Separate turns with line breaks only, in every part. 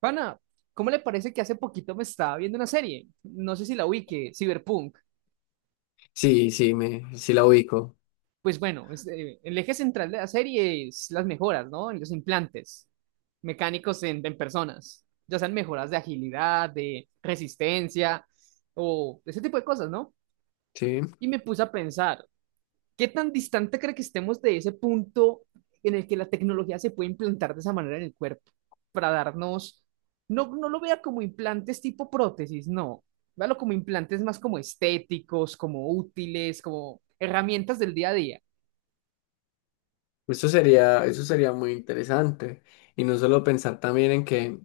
Pana, ¿cómo le parece que hace poquito me estaba viendo una serie? No sé si la ubique, Cyberpunk.
Sí, sí, la ubico.
Pues bueno, el eje central de la serie es las mejoras, ¿no? En los implantes mecánicos en personas, ya sean mejoras de agilidad, de resistencia o ese tipo de cosas, ¿no?
Sí.
Y me puse a pensar, ¿qué tan distante cree que estemos de ese punto en el que la tecnología se puede implantar de esa manera en el cuerpo para darnos, no lo vea como implantes tipo prótesis, no, véalo como implantes más como estéticos, como útiles, como herramientas del día a día.
Eso sería muy interesante. Y no solo pensar también en que,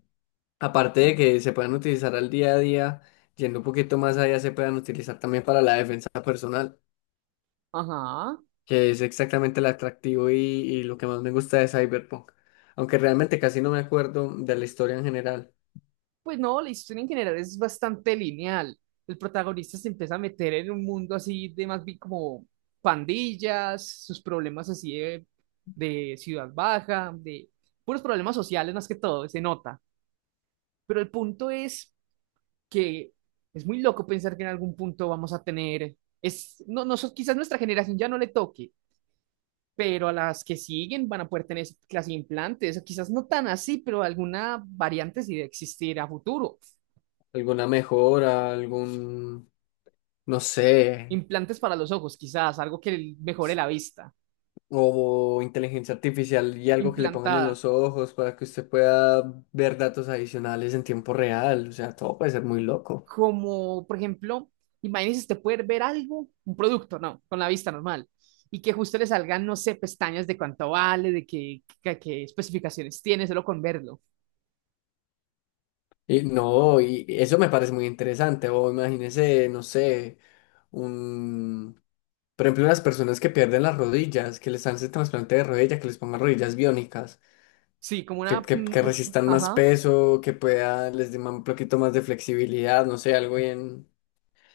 aparte de que se puedan utilizar al día a día, yendo un poquito más allá, se puedan utilizar también para la defensa personal,
Ajá.
que es exactamente el atractivo y lo que más me gusta de Cyberpunk. Aunque realmente casi no me acuerdo de la historia en general.
Pues no, la historia en general es bastante lineal. El protagonista se empieza a meter en un mundo así de más bien como pandillas, sus problemas así de ciudad baja, de puros problemas sociales más que todo, se nota. Pero el punto es que es muy loco pensar que en algún punto vamos a tener, es, no, no, so, quizás nuestra generación ya no le toque, pero a las que siguen van a poder tener esa clase de implantes, o quizás no tan así, pero alguna variante sí de existir a futuro.
¿Alguna mejora? ¿Algún, no sé?
Implantes para los ojos, quizás, algo que mejore la vista,
O inteligencia artificial y algo que le pongan en
implantada,
los ojos para que usted pueda ver datos adicionales en tiempo real. O sea, todo puede ser muy loco.
como por ejemplo, imagínese usted poder ver algo, un producto, no, con la vista normal, y que justo le salgan, no sé, pestañas de cuánto vale, de qué especificaciones tiene, solo con verlo.
Y no, y eso me parece muy interesante. O imagínese, no sé, un, por ejemplo, las personas que pierden las rodillas, que les hacen trasplante de rodilla, que les pongan rodillas biónicas,
Sí, como
que,
una,
que, que resistan más
ajá,
peso, que pueda, les den un poquito más de flexibilidad, no sé, algo bien,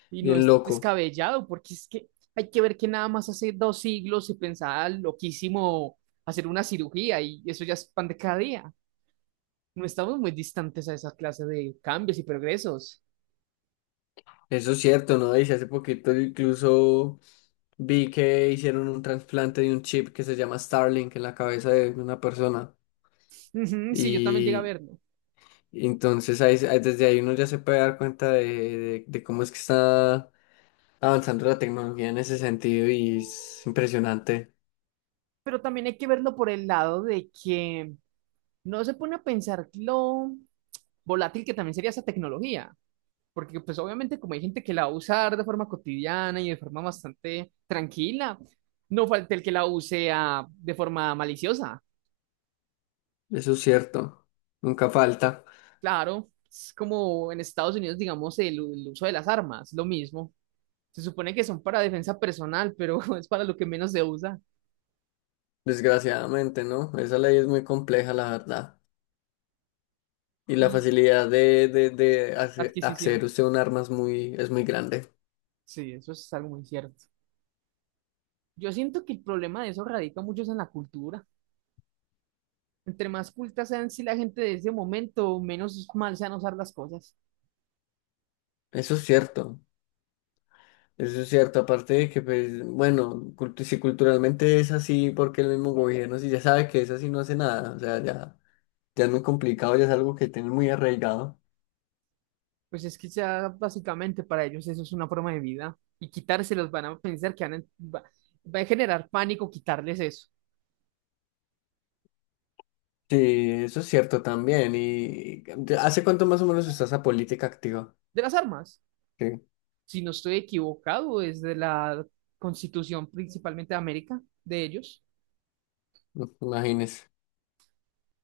y no
bien
es
loco.
descabellado, porque es que hay que ver que nada más hace dos siglos se pensaba loquísimo hacer una cirugía y eso ya es pan de cada día. No estamos muy distantes a esa clase de cambios y progresos.
Eso es cierto, ¿no? Dice hace poquito incluso vi que hicieron un trasplante de un chip que se llama Starlink en la cabeza de una persona.
Ujú, sí, yo también llegué a
Y
verlo.
entonces desde ahí uno ya se puede dar cuenta de cómo es que está avanzando la tecnología en ese sentido y es impresionante.
Pero también hay que verlo por el lado de que no se pone a pensar lo volátil que también sería esa tecnología. Porque pues obviamente como hay gente que la va a usar de forma cotidiana y de forma bastante tranquila, no falta el que la use de forma maliciosa.
Eso es cierto. Nunca falta.
Claro, es como en Estados Unidos, digamos, el uso de las armas, lo mismo. Se supone que son para defensa personal, pero es para lo que menos se usa
Desgraciadamente, ¿no? Esa ley es muy compleja, la verdad. Y la
y
facilidad de
adquisición.
acceder usted a un arma es muy grande.
Sí, eso es algo muy cierto. Yo siento que el problema de eso radica mucho en la cultura. Entre más cultas sean si la gente de ese momento, menos mal sean usar las cosas.
Eso es cierto. Eso es cierto, aparte de que, pues, bueno, si culturalmente es así, porque el mismo gobierno, si ya sabe que es así, no hace nada, o sea, ya, ya es muy complicado, ya es algo que tiene muy arraigado.
Pues es que ya básicamente para ellos eso es una forma de vida. Y quitárselos van a pensar que va, va a generar pánico quitarles eso.
Sí, eso es cierto también. ¿Y hace cuánto más o menos está esa política activa?
De las armas,
Sí,
si no estoy equivocado, desde la constitución principalmente de América, de ellos.
no, imagínese,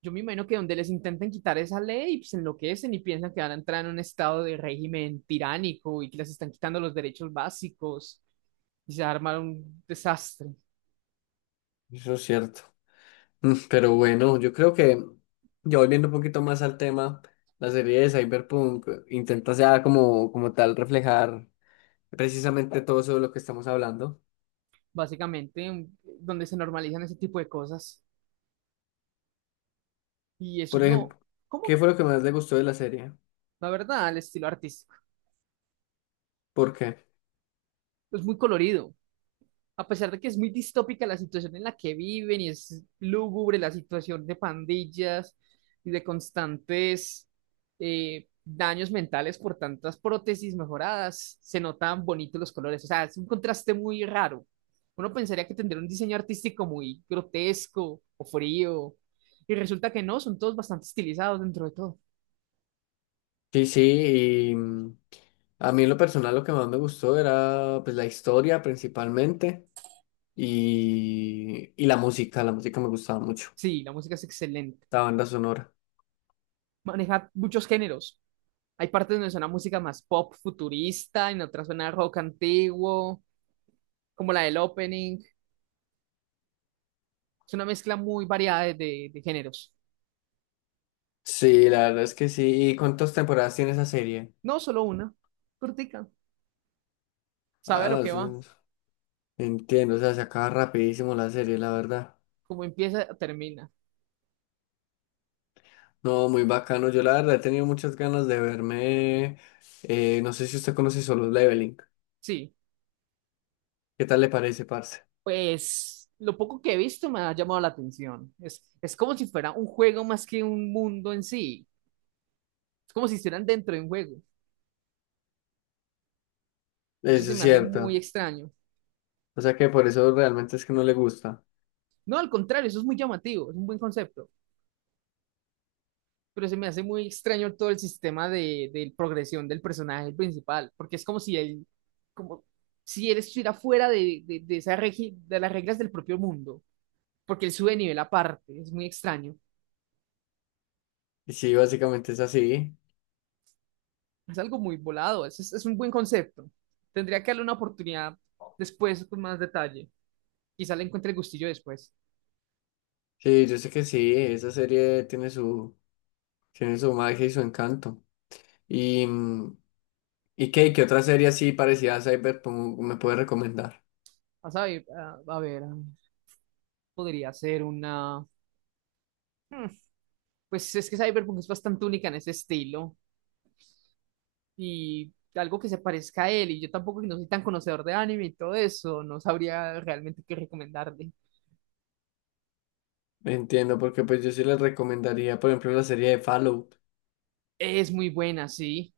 Yo me imagino que donde les intenten quitar esa ley, pues enloquecen y piensan que van a entrar en un estado de régimen tiránico y que les están quitando los derechos básicos y se arma un desastre,
eso es cierto. Mm, pero bueno, yo creo que, ya volviendo un poquito más al tema, la serie de Cyberpunk intenta ya como, como tal reflejar precisamente todo eso de lo que estamos hablando.
básicamente, donde se normalizan ese tipo de cosas. Y eso
Por
es no,
ejemplo, ¿qué
¿cómo?
fue lo que más le gustó de la serie?
La verdad, el estilo artístico.
¿Por qué?
Es muy colorido. A pesar de que es muy distópica la situación en la que viven y es lúgubre la situación de pandillas y de constantes daños mentales por tantas prótesis mejoradas, se notan bonitos los colores. O sea, es un contraste muy raro. Uno pensaría que tendría un diseño artístico muy grotesco o frío, y resulta que no, son todos bastante estilizados dentro de todo.
Sí, sí, y mm, a mí en lo personal lo que más me gustó era pues la historia principalmente y la música me gustaba mucho,
Sí, la música es excelente.
la banda sonora.
Maneja muchos géneros. Hay partes donde suena música más pop futurista, en otras suena rock antiguo, como la del opening. Es una mezcla muy variada de géneros.
Sí, la verdad es que sí. ¿Y cuántas temporadas tiene esa serie?
No solo una, cortica. Sabe a lo
Ah,
que
es
va,
un- Entiendo, o sea, se acaba rapidísimo la serie, la verdad.
como empieza, termina.
No, muy bacano. Yo la verdad he tenido muchas ganas de verme, no sé si usted conoce Solo Leveling.
Sí,
¿Qué tal le parece, parce?
pues lo poco que he visto me ha llamado la atención. Es como si fuera un juego más que un mundo en sí. Es como si estuvieran dentro de un juego. Y eso
Eso
se
es
me hace muy
cierto.
extraño.
O sea que por eso realmente es que no le gusta.
No, al contrario, eso es muy llamativo, es un buen concepto. Pero se me hace muy extraño todo el sistema de progresión del personaje principal, porque es como si él estuviera fuera de esa de las reglas del propio mundo, porque él sube de nivel aparte, es muy extraño,
Y sí, básicamente es así.
es algo muy volado, es un buen concepto. Tendría que darle una oportunidad después con más detalle, quizá le encuentre el gustillo después.
Sí, yo sé que sí, esa serie tiene su magia y su encanto. Y, mm, ¿y qué, qué otra serie así parecida a Cyberpunk me puede recomendar?
A, saber, a ver, a- Podría ser una... hmm, Pues es que Cyberpunk es bastante única en ese estilo. Y algo que se parezca a él. Y yo tampoco que no soy tan conocedor de anime y todo eso, no sabría realmente qué recomendarle.
Entiendo, porque pues yo sí les recomendaría, por ejemplo, la serie de Fallout.
Es muy buena, sí.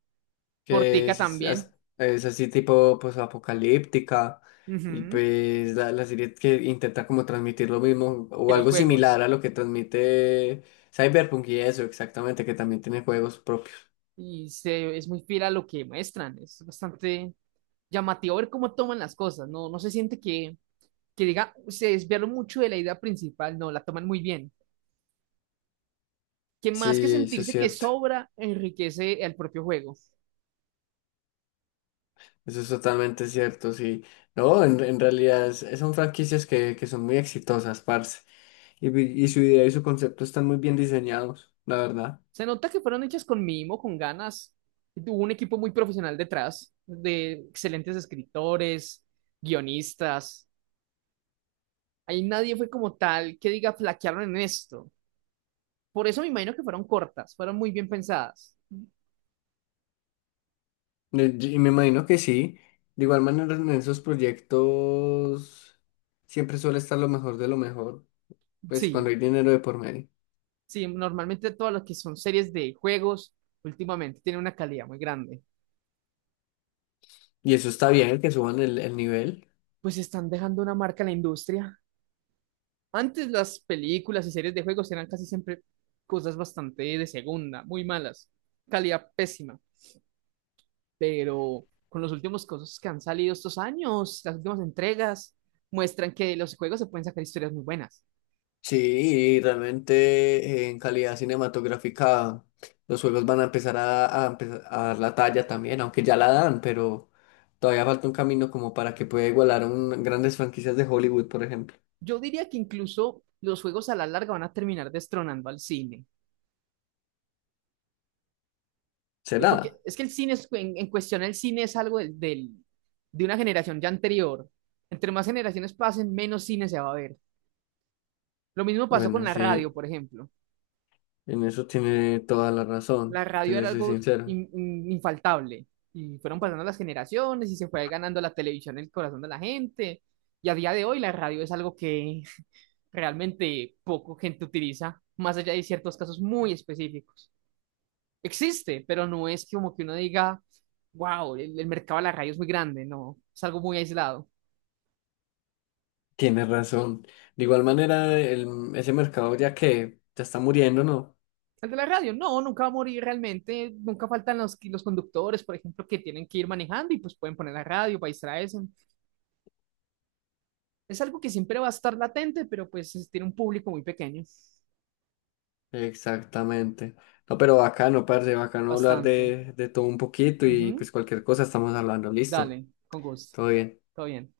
Que
Cortica
es,
también.
es así tipo pues apocalíptica y
Ujú.
pues la serie que intenta como transmitir lo mismo
Que
o
los
algo
juegos.
similar a lo que transmite Cyberpunk y eso exactamente que también tiene juegos propios.
Es muy fiel a lo que muestran. Es bastante llamativo ver cómo toman las cosas. No, no se siente que diga, se desviaron mucho de la idea principal. No, la toman muy bien. Que más que
Sí, eso es
sentirse que
cierto,
sobra, enriquece el propio juego.
eso es totalmente cierto, sí. No, en realidad son franquicias que son muy exitosas, parce. Y, y su idea y su concepto están muy bien diseñados, la verdad.
Se nota que fueron hechas con mimo, con ganas. Y tuvo un equipo muy profesional detrás, de excelentes escritores, guionistas. Ahí nadie fue como tal que diga flaquearon en esto. Por eso me imagino que fueron cortas, fueron muy bien pensadas.
Y me imagino que sí. De igual manera, en esos proyectos siempre suele estar lo mejor de lo mejor, pues cuando
Sí,
hay dinero de por medio.
sí, normalmente todas las que son series de juegos últimamente tienen una calidad muy grande.
Y eso está bien, que suban el nivel.
Pues están dejando una marca en la industria. Antes las películas y series de juegos eran casi siempre cosas bastante de segunda, muy malas, calidad pésima. Pero con los últimos cosas que han salido estos años, las últimas entregas, muestran que de los juegos se pueden sacar historias muy buenas.
Sí, y realmente en calidad cinematográfica los juegos van a empezar a empezar a dar la talla también, aunque ya la dan, pero todavía falta un camino como para que pueda igualar a grandes franquicias de Hollywood, por ejemplo.
Yo diría que incluso los juegos a la larga van a terminar destronando al cine, porque
¿Será?
es que en cuestión el cine es algo de una generación ya anterior. Entre más generaciones pasen, menos cine se va a ver. Lo mismo pasó con
Bueno,
la radio,
sí,
por ejemplo.
en eso tiene toda la
La
razón, te
radio
le
era
soy
algo
sincero.
infaltable. Y fueron pasando las generaciones y se fue ganando la televisión el corazón de la gente. Y a día de hoy la radio es algo que realmente poco gente utiliza, más allá de ciertos casos muy específicos. Existe, pero no es como que uno diga, wow, el mercado de la radio es muy grande, no, es algo muy aislado.
Tienes razón. De igual manera, ese mercado ya que ya está muriendo, ¿no?
El de la radio, no, nunca va a morir realmente, nunca faltan los conductores, por ejemplo, que tienen que ir manejando y pues pueden poner la radio para distraerse. Es algo que siempre va a estar latente, pero pues tiene un público muy pequeño,
Exactamente. No, pero bacano, parce, bacano hablar
bastante.
de todo un poquito y
Ujú.
pues cualquier cosa estamos hablando. Listo.
Dale, con gusto.
Todo bien.
Todo bien.